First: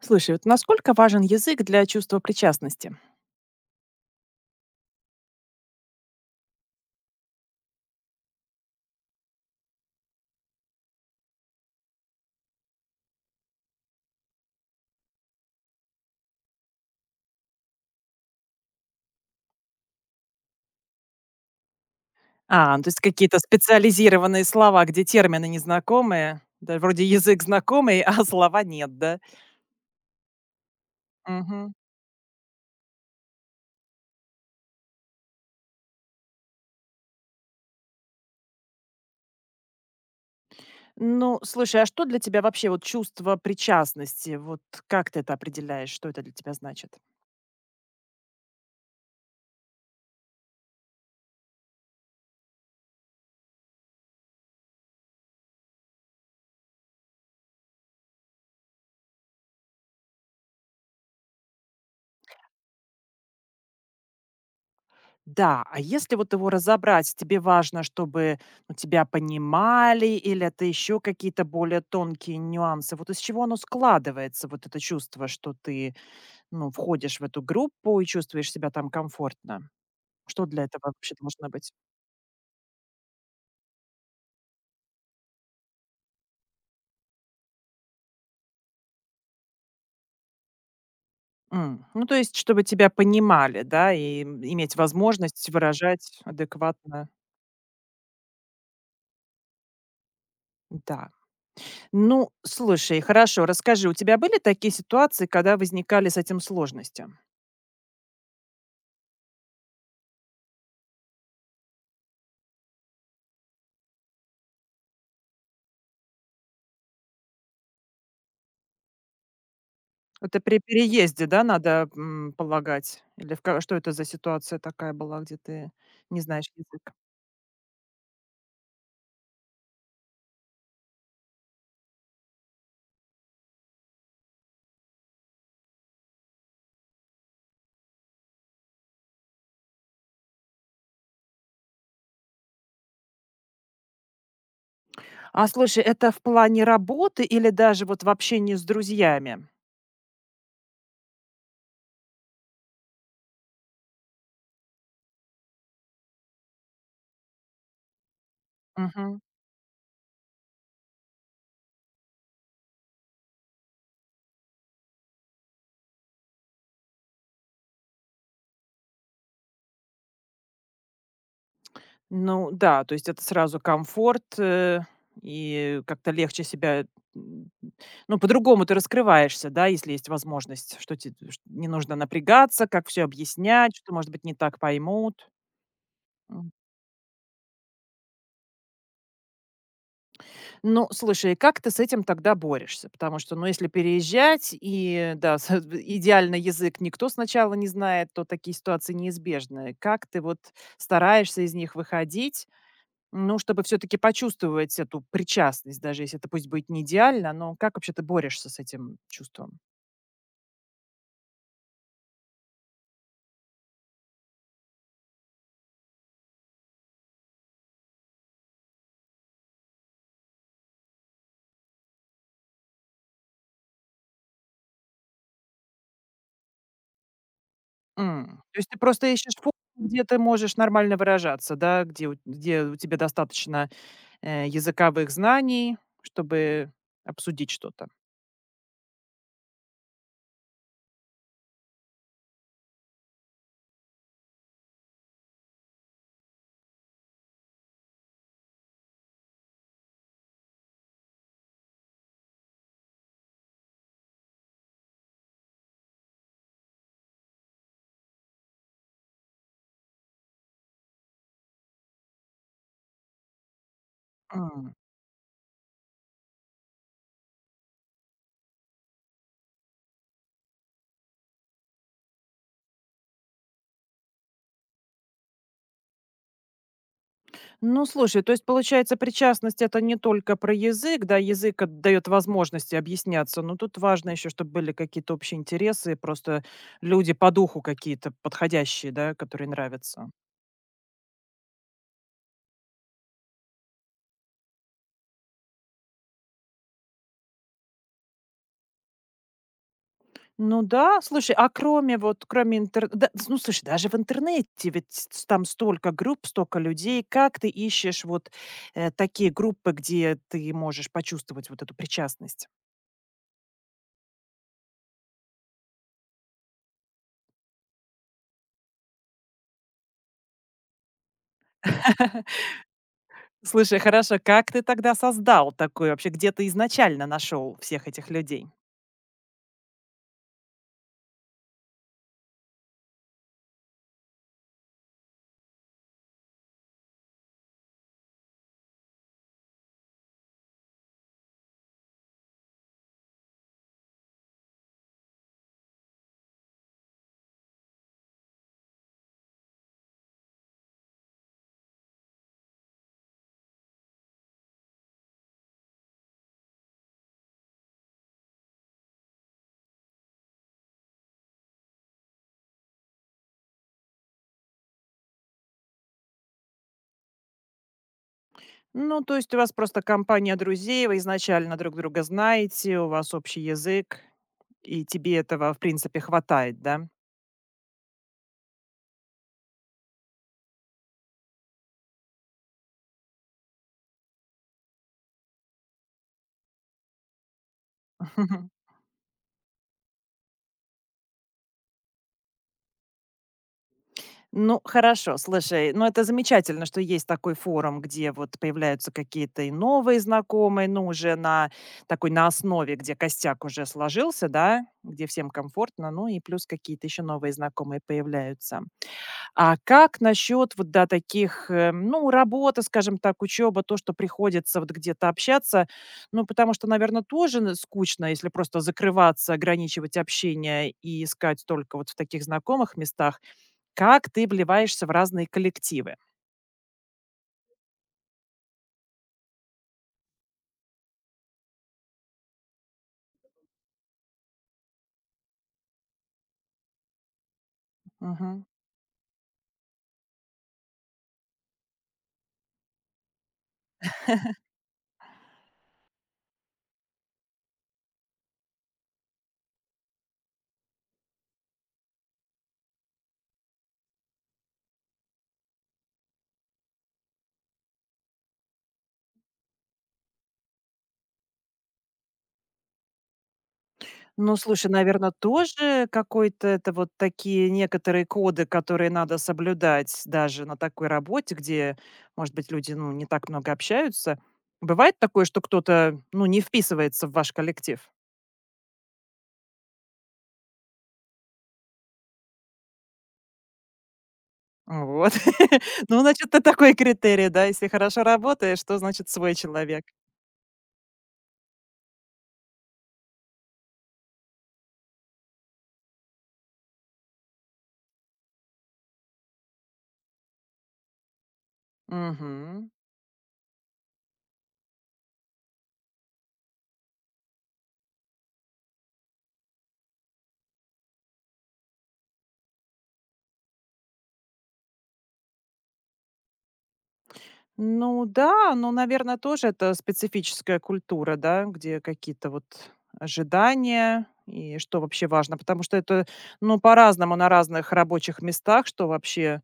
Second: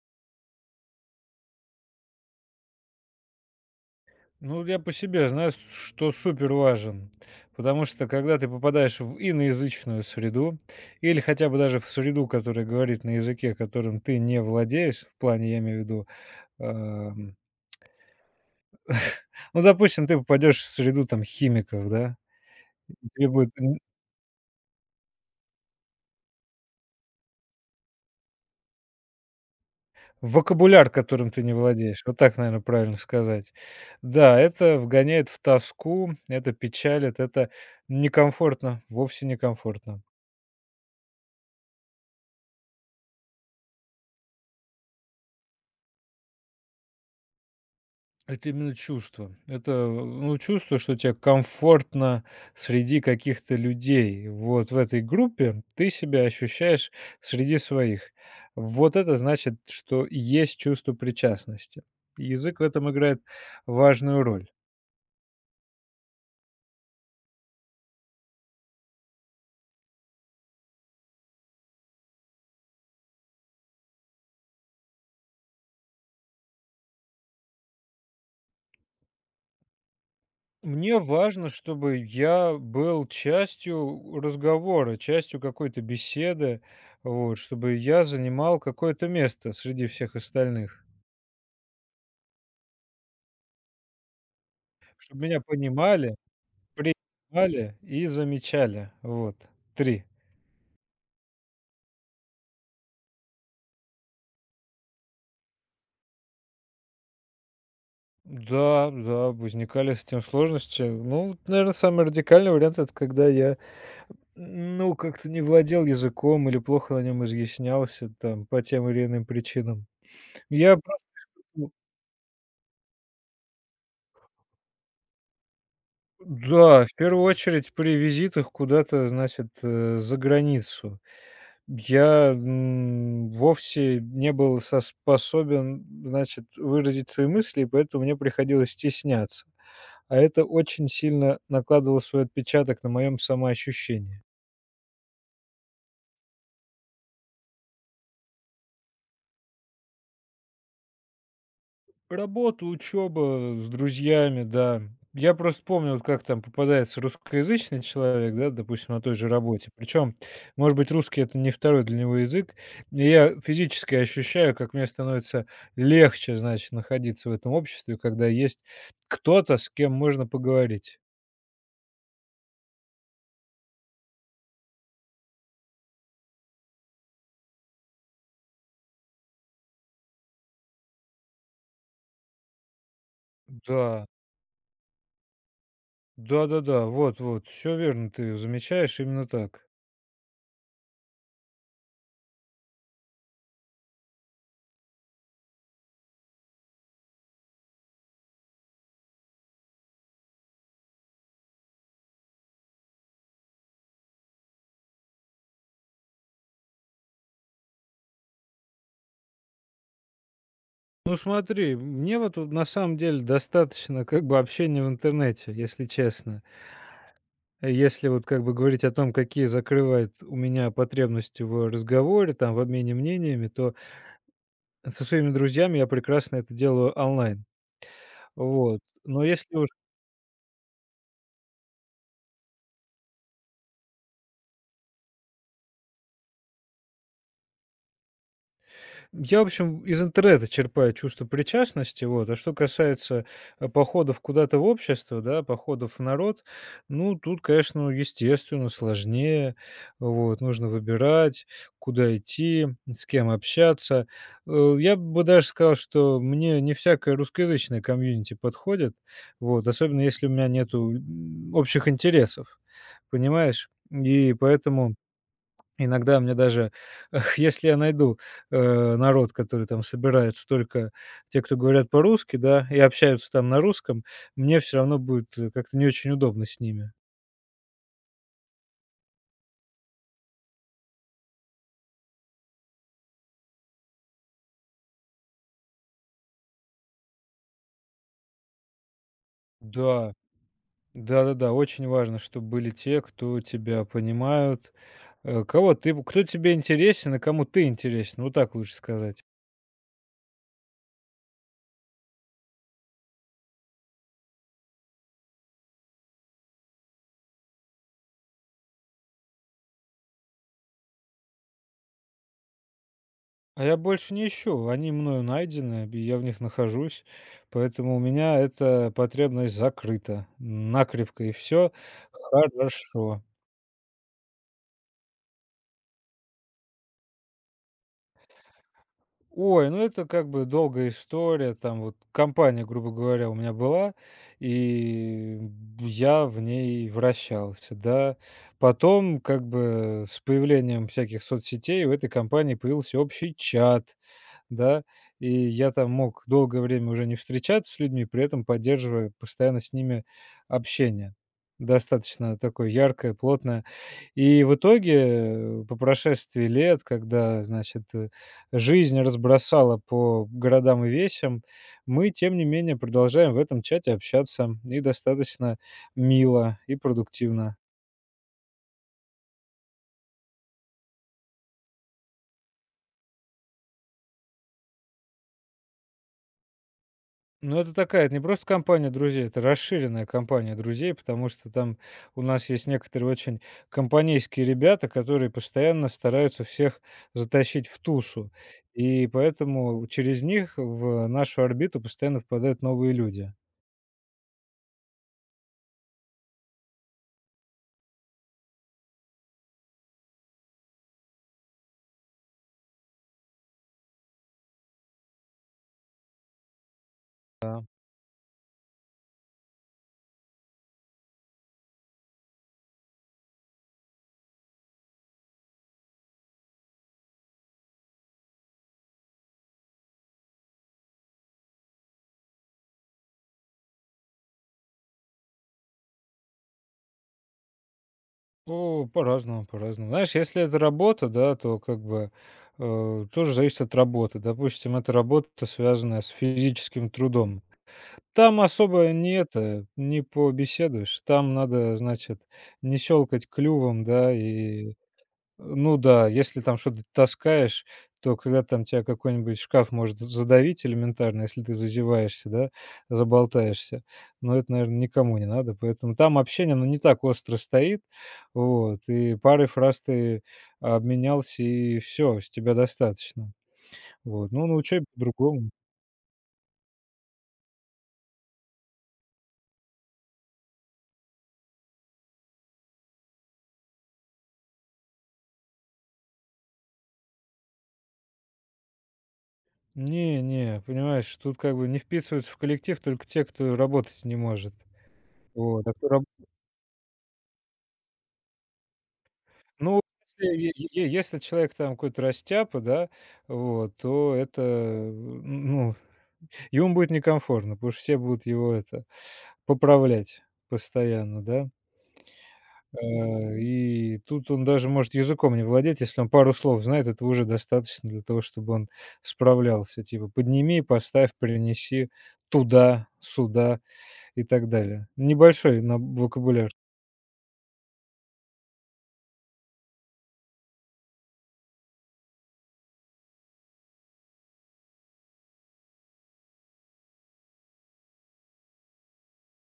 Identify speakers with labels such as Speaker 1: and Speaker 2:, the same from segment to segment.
Speaker 1: Слушай, вот насколько важен язык для чувства причастности?
Speaker 2: Ну, я по себе знаю, с что супер важен, потому что когда ты попадаешь в иноязычную среду или хотя бы даже в среду, которая говорит на языке, которым ты не владеешь, в плане, я имею в виду, эм, ну, допустим, ты попадешь в среду там химиков, да,
Speaker 1: А, ну, то есть
Speaker 2: где
Speaker 1: какие-то
Speaker 2: будет н
Speaker 1: специализированные слова, где термины незнакомые, да, вроде язык знакомый, а слова нет, да?
Speaker 2: вокабуляр, которым ты не
Speaker 1: Мгм.
Speaker 2: владеешь, вот так, наверное, правильно сказать. Да, это вгоняет в тоску, это печалит, это некомфортно, вовсе некомфортно.
Speaker 1: Ну, слушай, а что для тебя вообще вот чувство причастности? Вот как ты это определяешь, что это для тебя значит?
Speaker 2: Это именно чувство. Это, ну, чувство, что тебе комфортно среди каких-то людей. Вот в этой группе ты себя ощущаешь среди своих. Вот это значит, что есть чувство причастности. Язык в этом играет важную роль.
Speaker 1: Да, а если вот его разобрать, тебе важно, чтобы ну, тебя понимали, или это еще какие-то более тонкие нюансы? Вот из чего оно складывается, вот это чувство, что ты. Ну, входишь в эту группу и чувствуешь себя там комфортно. Что для этого
Speaker 2: Мне
Speaker 1: вообще
Speaker 2: важно,
Speaker 1: должно быть?
Speaker 2: чтобы я был частью разговора, частью какой-то беседы, вот, чтобы я занимал какое-то место среди всех остальных,
Speaker 1: М, ну, то есть, чтобы тебя понимали, да, и, иметь
Speaker 2: чтобы меня
Speaker 1: возможность
Speaker 2: понимали,
Speaker 1: выражать адекватно.
Speaker 2: принимали и замечали. Вот три.
Speaker 1: Да. Ну, слушай, хорошо, расскажи, у тебя были такие ситуации, когда возникали с этим сложности?
Speaker 2: Да, да, возникали с этим сложности. Ну, наверное, самый радикальный вариант - это когда я, ну, как-то не владел языком или плохо на нем изъяснялся там по тем или иным причинам.
Speaker 1: Это при
Speaker 2: Я просто.
Speaker 1: переезде, да, надо, полагать? Или в ка что это за ситуация такая была, где ты не знаешь
Speaker 2: Да,
Speaker 1: язык?
Speaker 2: в первую очередь при визитах куда-то, значит, за границу. Я, вовсе не был со способен, значит, выразить свои мысли, и поэтому мне приходилось стесняться. А это очень сильно накладывало свой отпечаток на моем самоощущении.
Speaker 1: А слушай, это в плане работы или даже вот в общении с друзьями?
Speaker 2: Работа, учеба, с друзьями, да. Я просто помню, вот как там попадается русскоязычный человек, да, допустим, на той же работе. Причем, может быть, русский это не второй для него язык. И я физически ощущаю, как мне становится легче, значит, находиться в этом обществе, когда есть кто-то, с кем можно поговорить.
Speaker 1: Ну да, то есть это сразу комфорт, и как-то легче себя, м, ну, по-другому ты раскрываешься, да, если есть возможность, что тебе не нужно напрягаться, как все объяснять, что,
Speaker 2: Да,
Speaker 1: может быть, не так поймут. М.
Speaker 2: да-да-да, вот-вот, все верно, ты замечаешь именно так.
Speaker 1: Ну, слушай, и как ты с этим тогда борешься? Потому что, ну, если переезжать и, да, с идеальный язык никто сначала не знает, то такие ситуации неизбежны. Как ты вот стараешься из них выходить, ну, чтобы все таки почувствовать эту причастность, даже если это пусть будет не идеально, но как вообще ты борешься с этим чувством?
Speaker 2: Ну смотри, мне вот на самом деле достаточно как бы общения в интернете, если честно. Если вот как бы говорить о том, какие закрывает у меня потребности в разговоре, там, в обмене мнениями, то со своими друзьями я прекрасно это делаю онлайн.
Speaker 1: М, то есть ты
Speaker 2: Вот.
Speaker 1: просто
Speaker 2: Но
Speaker 1: ищешь форму,
Speaker 2: если.
Speaker 1: где ты можешь нормально выражаться, да, где у тебя достаточно, языковых знаний, чтобы обсудить что-то.
Speaker 2: Я, в общем, из интернета черпаю чувство причастности, вот. А что касается, походов куда-то в общество, да, походов в народ, ну, тут, конечно, естественно, сложнее. Вот, нужно выбирать, куда идти, с кем общаться. Я бы даже сказал, что мне не всякое русскоязычное комьюнити подходит, вот, особенно если у меня нету, общих интересов, понимаешь? И
Speaker 1: М.
Speaker 2: поэтому. Иногда мне даже, если я найду, народ, который там собирается только те, кто говорят по-русски, да, и общаются там на русском, мне все равно будет, как-то не очень удобно с ними.
Speaker 1: Ну, слушай, то есть, получается, причастность — это не только про язык, да, язык дает возможности объясняться, но тут важно еще, чтобы были какие-то общие интересы, просто люди по духу какие-то подходящие, да, которые нравятся.
Speaker 2: Да, да-да-да, очень важно, чтобы были те, кто тебя понимают, кого ты кто тебе интересен и кому ты интересен, вот так лучше сказать.
Speaker 1: Ну да, слушай, а кроме интернета, ну, слушай, даже в интернете ведь с там столько групп, столько людей. Как ты ищешь вот, такие группы, где ты можешь почувствовать вот эту причастность?
Speaker 2: А я больше не ищу. Они мною найдены, и я в них нахожусь. Поэтому у меня эта потребность закрыта накрепко, и все хорошо.
Speaker 1: Слушай, хорошо, как ты тогда создал такой вообще? Где ты изначально нашел всех этих людей?
Speaker 2: Ой, ну это как бы долгая история. Там вот компания, грубо говоря, у меня была, и я в ней вращался, да. Потом как бы с появлением всяких соцсетей у этой компании появился общий чат. Да, и я там мог долгое время уже не встречаться с людьми, при этом поддерживая постоянно с ними общение. Достаточно такое яркое, плотное. И в итоге, по прошествии лет, когда, значит, жизнь разбросала по городам и весям, мы, тем не менее, продолжаем в этом чате общаться и достаточно мило и продуктивно.
Speaker 1: Ну, то есть у вас просто компания друзей, вы изначально друг друга знаете, у вас общий язык, и тебе этого, в принципе, хватает, да?
Speaker 2: Ну, это такая, это не просто компания друзей, это расширенная компания друзей, потому что там у нас есть некоторые очень компанейские ребята, которые постоянно стараются всех затащить в тушу. И поэтому через них в нашу орбиту постоянно попадают новые люди.
Speaker 1: Ну, хорошо, слушай, ну это замечательно, что есть такой форум, где вот появляются какие-то и новые знакомые, ну уже на такой на основе, где костяк уже сложился, да, где всем комфортно, ну и плюс какие-то еще новые
Speaker 2: Да.
Speaker 1: знакомые появляются. А как насчет вот, да, таких, ну, работы, скажем так, учеба, то, что приходится вот где-то общаться, ну, потому что, наверное, тоже скучно, если просто закрываться, ограничивать общение и искать только вот в таких знакомых местах, как ты вливаешься в разные коллективы?
Speaker 2: О, по-разному, по-разному. Знаешь, если это работа, да, то как бы, тоже зависит от работы. Допустим, это работа, связанная с физическим трудом. Там
Speaker 1: Мгм.
Speaker 2: особо не это, не побеседуешь. Там надо, значит, не щелкать клювом, да, и, ну да, если там что-то таскаешь, то когда там тебя какой-нибудь шкаф может задавить элементарно, если ты зазеваешься, да, заболтаешься. Но это, наверное, никому не надо. Поэтому там общение, ну не так остро стоит. Вот. И пары фраз ты обменялся, и все, с тебя достаточно. Вот.
Speaker 1: Ну,
Speaker 2: Ну, на
Speaker 1: слушай,
Speaker 2: учебе
Speaker 1: наверное,
Speaker 2: по-другому.
Speaker 1: тоже какой-то это вот такие некоторые коды, которые надо соблюдать даже на такой работе, где, может быть, люди, ну, не так много общаются. Бывает такое, что кто-то, ну, не вписывается в ваш коллектив?
Speaker 2: Не, не, понимаешь, тут как бы не вписываются в коллектив только те, кто работать не может.
Speaker 1: Вот.
Speaker 2: Вот, а кто
Speaker 1: Ну, значит, это такой критерий, да? Если хорошо работаешь, то, значит, свой
Speaker 2: ну,
Speaker 1: человек.
Speaker 2: если, если человек там какой-то растяпа, да, вот, то это, ну, ему будет некомфортно, потому что все будут его это поправлять постоянно, да.
Speaker 1: Мгм.
Speaker 2: И тут он даже может языком не владеть, если он пару слов знает, этого уже достаточно для того, чтобы он справлялся. Типа, подними, поставь, принеси туда, сюда. И так далее. Небольшой на вокабуляр.
Speaker 1: Ну да, ну, наверное, тоже это специфическая культура, да, где какие-то вот ожидания и что вообще важно, потому что это, ну, по-разному на разных рабочих местах, что вообще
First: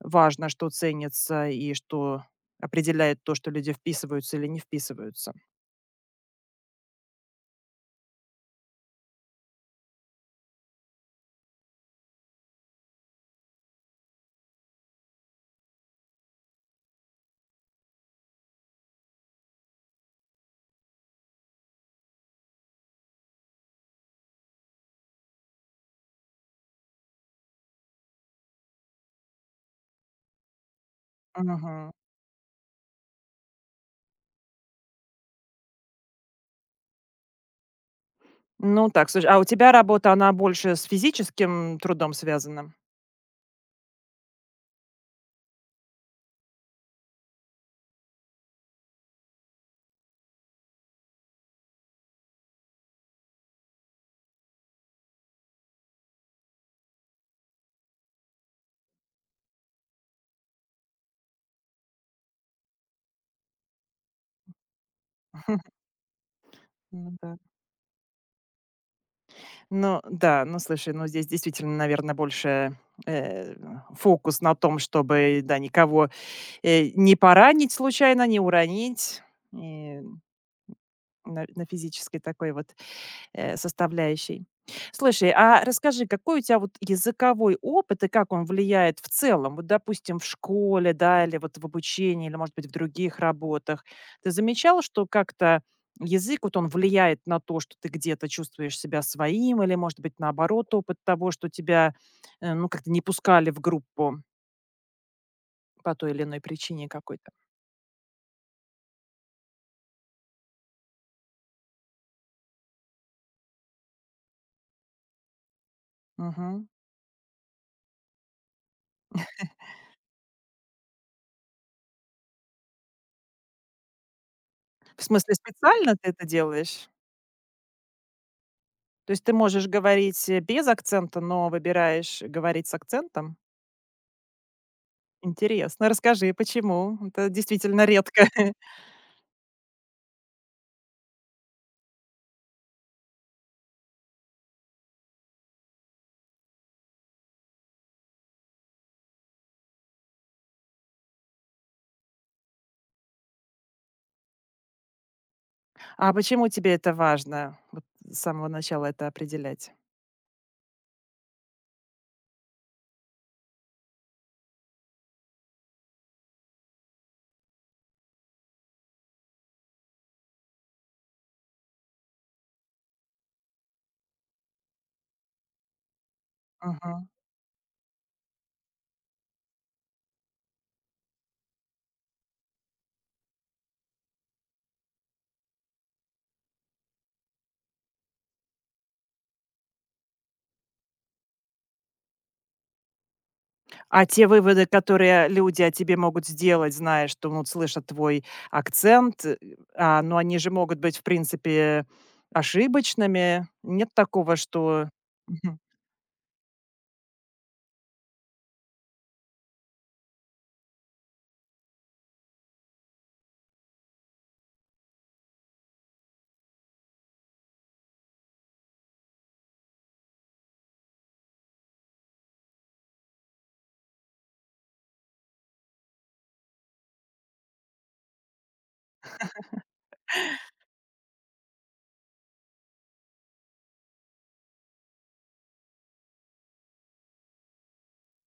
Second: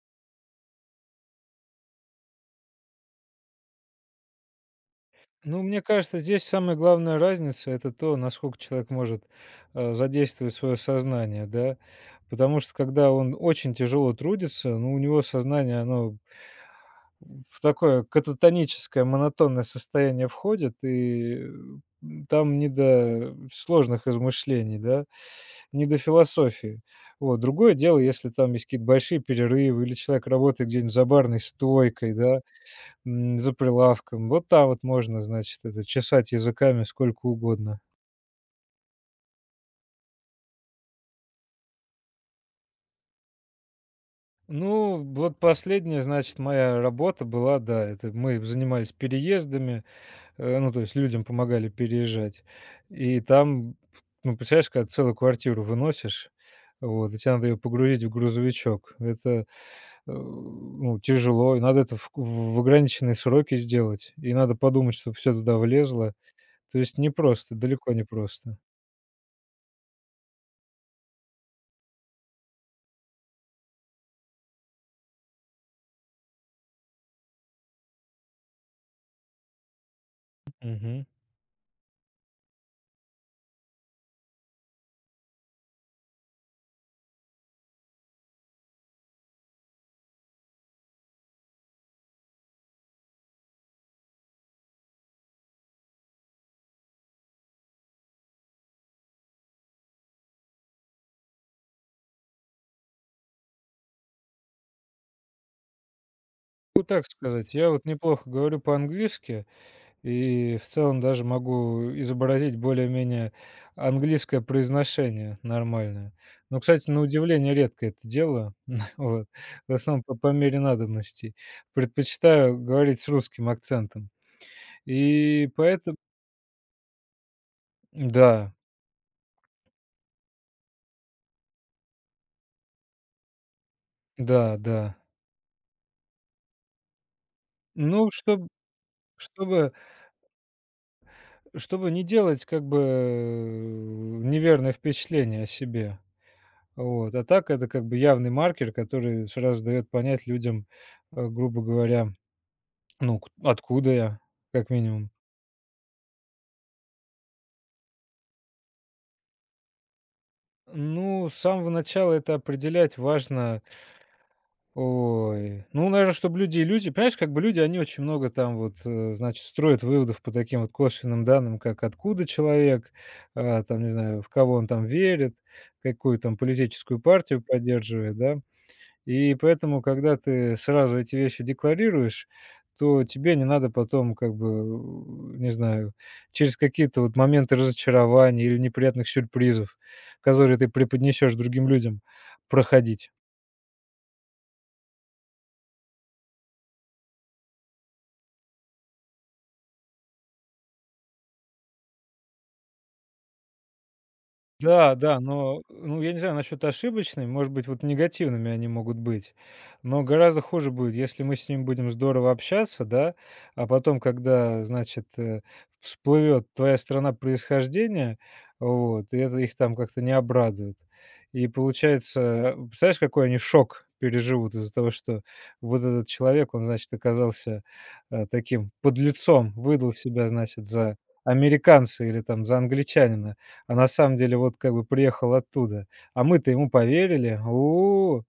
Speaker 1: важно, что ценится и что определяет то, что люди вписываются или не вписываются.
Speaker 2: Ну, мне кажется, здесь самая главная разница - это то, насколько человек может, задействовать свое сознание, да. Потому что когда он очень тяжело трудится, ну, у него сознание, оно в такое кататоническое, монотонное состояние входит, и, там не до сложных измышлений, да, не до философии. Вот. Другое дело, если там есть какие-то большие перерывы или человек работает где-нибудь за барной
Speaker 1: Мгм.
Speaker 2: стойкой, да. За прилавком. Вот там вот можно, значит, это, чесать языками сколько угодно.
Speaker 1: Ну так, слушай, а у тебя работа, она больше с физическим трудом связана?
Speaker 2: Ну, вот последняя, значит, моя работа была, да, это мы занимались переездами, ну, то есть людям помогали переезжать. И там, ну, представляешь, когда целую квартиру выносишь, вот, и тебе надо ее погрузить в грузовичок. Это, ну, тяжело, и надо это в ограниченные сроки сделать, и надо подумать, чтобы все туда влезло. То есть
Speaker 1: Ну да.
Speaker 2: непросто, далеко не просто.
Speaker 1: Ну да, ну слушай, ну здесь действительно, наверное, больше, э, фокус на том, чтобы, да, никого, не поранить случайно, не уронить. И на физической такой вот составляющей. Слушай, а расскажи, какой у тебя вот языковой опыт и как он влияет в целом? Вот, допустим, в школе, да, или вот в обучении, или, может быть, в других работах. Ты замечала, что как-то язык, вот он влияет на то, что ты где-то чувствуешь себя своим, или, может быть, наоборот, опыт того, что тебя, ну, как-то не пускали в группу по той или иной
Speaker 2: Могу
Speaker 1: причине
Speaker 2: так
Speaker 1: какой-то?
Speaker 2: сказать, я вот неплохо говорю по-английски и в целом даже могу изобразить более-менее английское произношение нормальное. Но,
Speaker 1: Мгм.
Speaker 2: кстати, на удивление редко это делаю, вот, в основном по мере надобностей. Предпочитаю говорить с русским акцентом.
Speaker 1: В смысле,
Speaker 2: И
Speaker 1: специально
Speaker 2: поэтому.
Speaker 1: ты это делаешь?
Speaker 2: Да,
Speaker 1: То есть ты можешь говорить, без акцента, но выбираешь говорить с акцентом?
Speaker 2: да, да.
Speaker 1: Интересно. Расскажи, почему? Это действительно
Speaker 2: Ну,
Speaker 1: редко.
Speaker 2: чтобы чтобы не делать как бы, неверное впечатление о себе. Вот. А так это как бы явный маркер, который сразу дает понять людям, грубо говоря, ну, к откуда я, как минимум.
Speaker 1: А почему тебе это важно, вот с самого начала это определять?
Speaker 2: Ну, с самого начала это определять важно. Ой, ну, наверно, чтобы люди понимаешь, как бы люди, они очень много там вот, значит, строят выводов по таким вот косвенным данным, как откуда человек, а, там, не знаю, в кого он там верит, какую там политическую
Speaker 1: Мгм.
Speaker 2: партию поддерживает, да. И поэтому, когда ты сразу эти вещи декларируешь, то тебе не надо потом, как бы, не знаю, через какие-то вот моменты разочарования или неприятных сюрпризов, которые ты преподнесешь другим людям, проходить.
Speaker 1: А те выводы, которые люди о тебе могут сделать, зная, что ну, вот слышат твой акцент, а, но они же могут быть, в принципе, ошибочными. Нет такого, что.
Speaker 2: Да, да,
Speaker 1: Мгм.
Speaker 2: но, ну, я не знаю насчет ошибочными, может быть, вот негативными они могут быть, но гораздо хуже будет, если мы с ним будем здорово общаться, да, а потом, когда, значит, всплывет твоя страна происхождения, вот, и это их там как-то не обрадует. И получается, представляешь, какой они шок переживут из-за того, что вот этот человек, он, значит, оказался, таким подлецом, выдал себя, значит, за американца или там за англичанина. А на самом деле вот как бы приехал оттуда. А мы-то ему поверили.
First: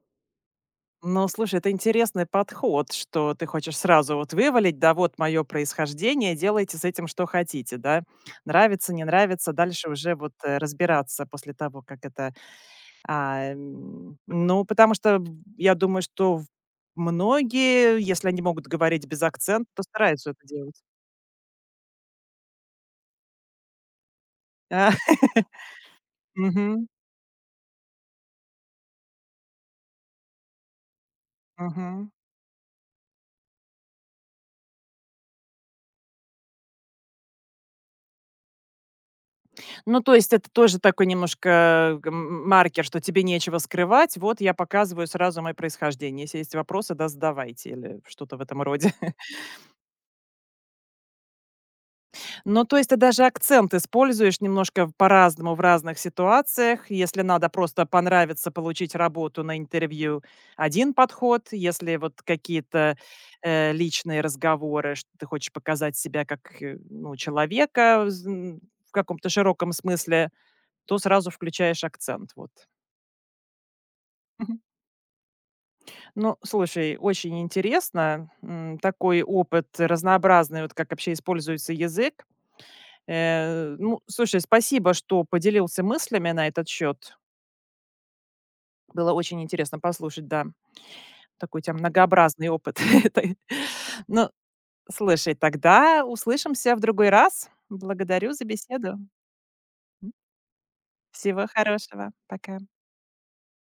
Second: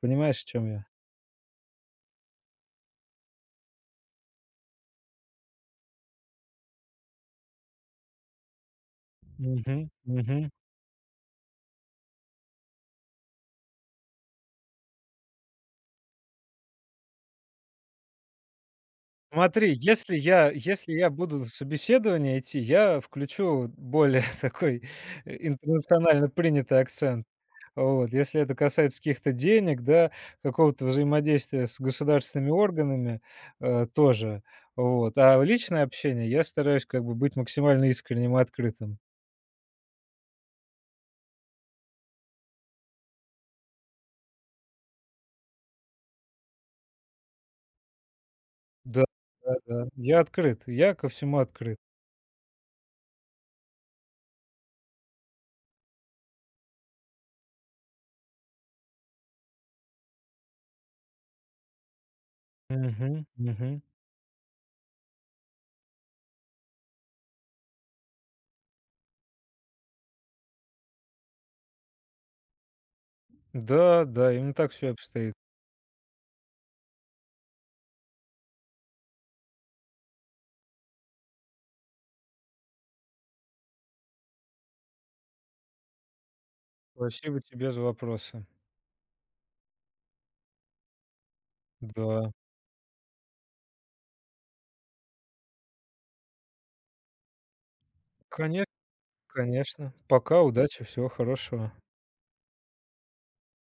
Speaker 2: Понимаешь, в чем я?
Speaker 1: Ну, слушай, это интересный подход, что ты хочешь сразу вот вывалить, да, вот мое происхождение, делайте с этим что хотите, да. Нравится, не нравится,
Speaker 2: Мгм,
Speaker 1: дальше уже вот
Speaker 2: мгм.
Speaker 1: разбираться после того, как это. А, ну, потому что в я думаю, что в многие, если они могут говорить без акцента,
Speaker 2: Смотри,
Speaker 1: то
Speaker 2: если
Speaker 1: стараются это
Speaker 2: я
Speaker 1: делать.
Speaker 2: если я буду на собеседование идти, я включу более такой,
Speaker 1: А.
Speaker 2: интернационально принятый
Speaker 1: Мгм,
Speaker 2: акцент. Вот. Если это касается каких-то денег, да, какого-то взаимодействия с
Speaker 1: мгм.
Speaker 2: государственными органами, тоже. Вот. А в личное общение я стараюсь как бы быть максимально искренним и открытым.
Speaker 1: Ну, то есть это тоже такой немножко маркер, что тебе нечего скрывать. Вот я показываю сразу моё происхождение. Если есть вопросы, да, задавайте или что-то в этом роде.
Speaker 2: Да, да-да. Я открыт, я ко всему открыт.
Speaker 1: Ну, то есть ты даже акцент используешь немножко в по-разному в разных ситуациях. Если надо просто понравиться, получить работу на интервью — один подход. Если вот какие-то,
Speaker 2: Мгм, мгм.
Speaker 1: личные разговоры, что ты хочешь показать себя как, ну, человека в каком-то широком смысле, то сразу включаешь акцент. Вот.
Speaker 2: Да, да, именно
Speaker 1: Мгм.
Speaker 2: так все обстоит.
Speaker 1: Ну, слушай, очень интересно, такой опыт разнообразный, вот как вообще используется язык. Ну, слушай, спасибо, что поделился мыслями на этот счет.
Speaker 2: Спасибо тебе за вопросы.
Speaker 1: Было очень интересно послушать, да, такой у тебя
Speaker 2: Да.
Speaker 1: многообразный опыт. этой. Ну, слушай, тогда услышимся в другой раз. Благодарю за
Speaker 2: Конечно,
Speaker 1: беседу.
Speaker 2: конечно. Пока, удачи, всего
Speaker 1: Всего
Speaker 2: хорошего.
Speaker 1: хорошего. Пока.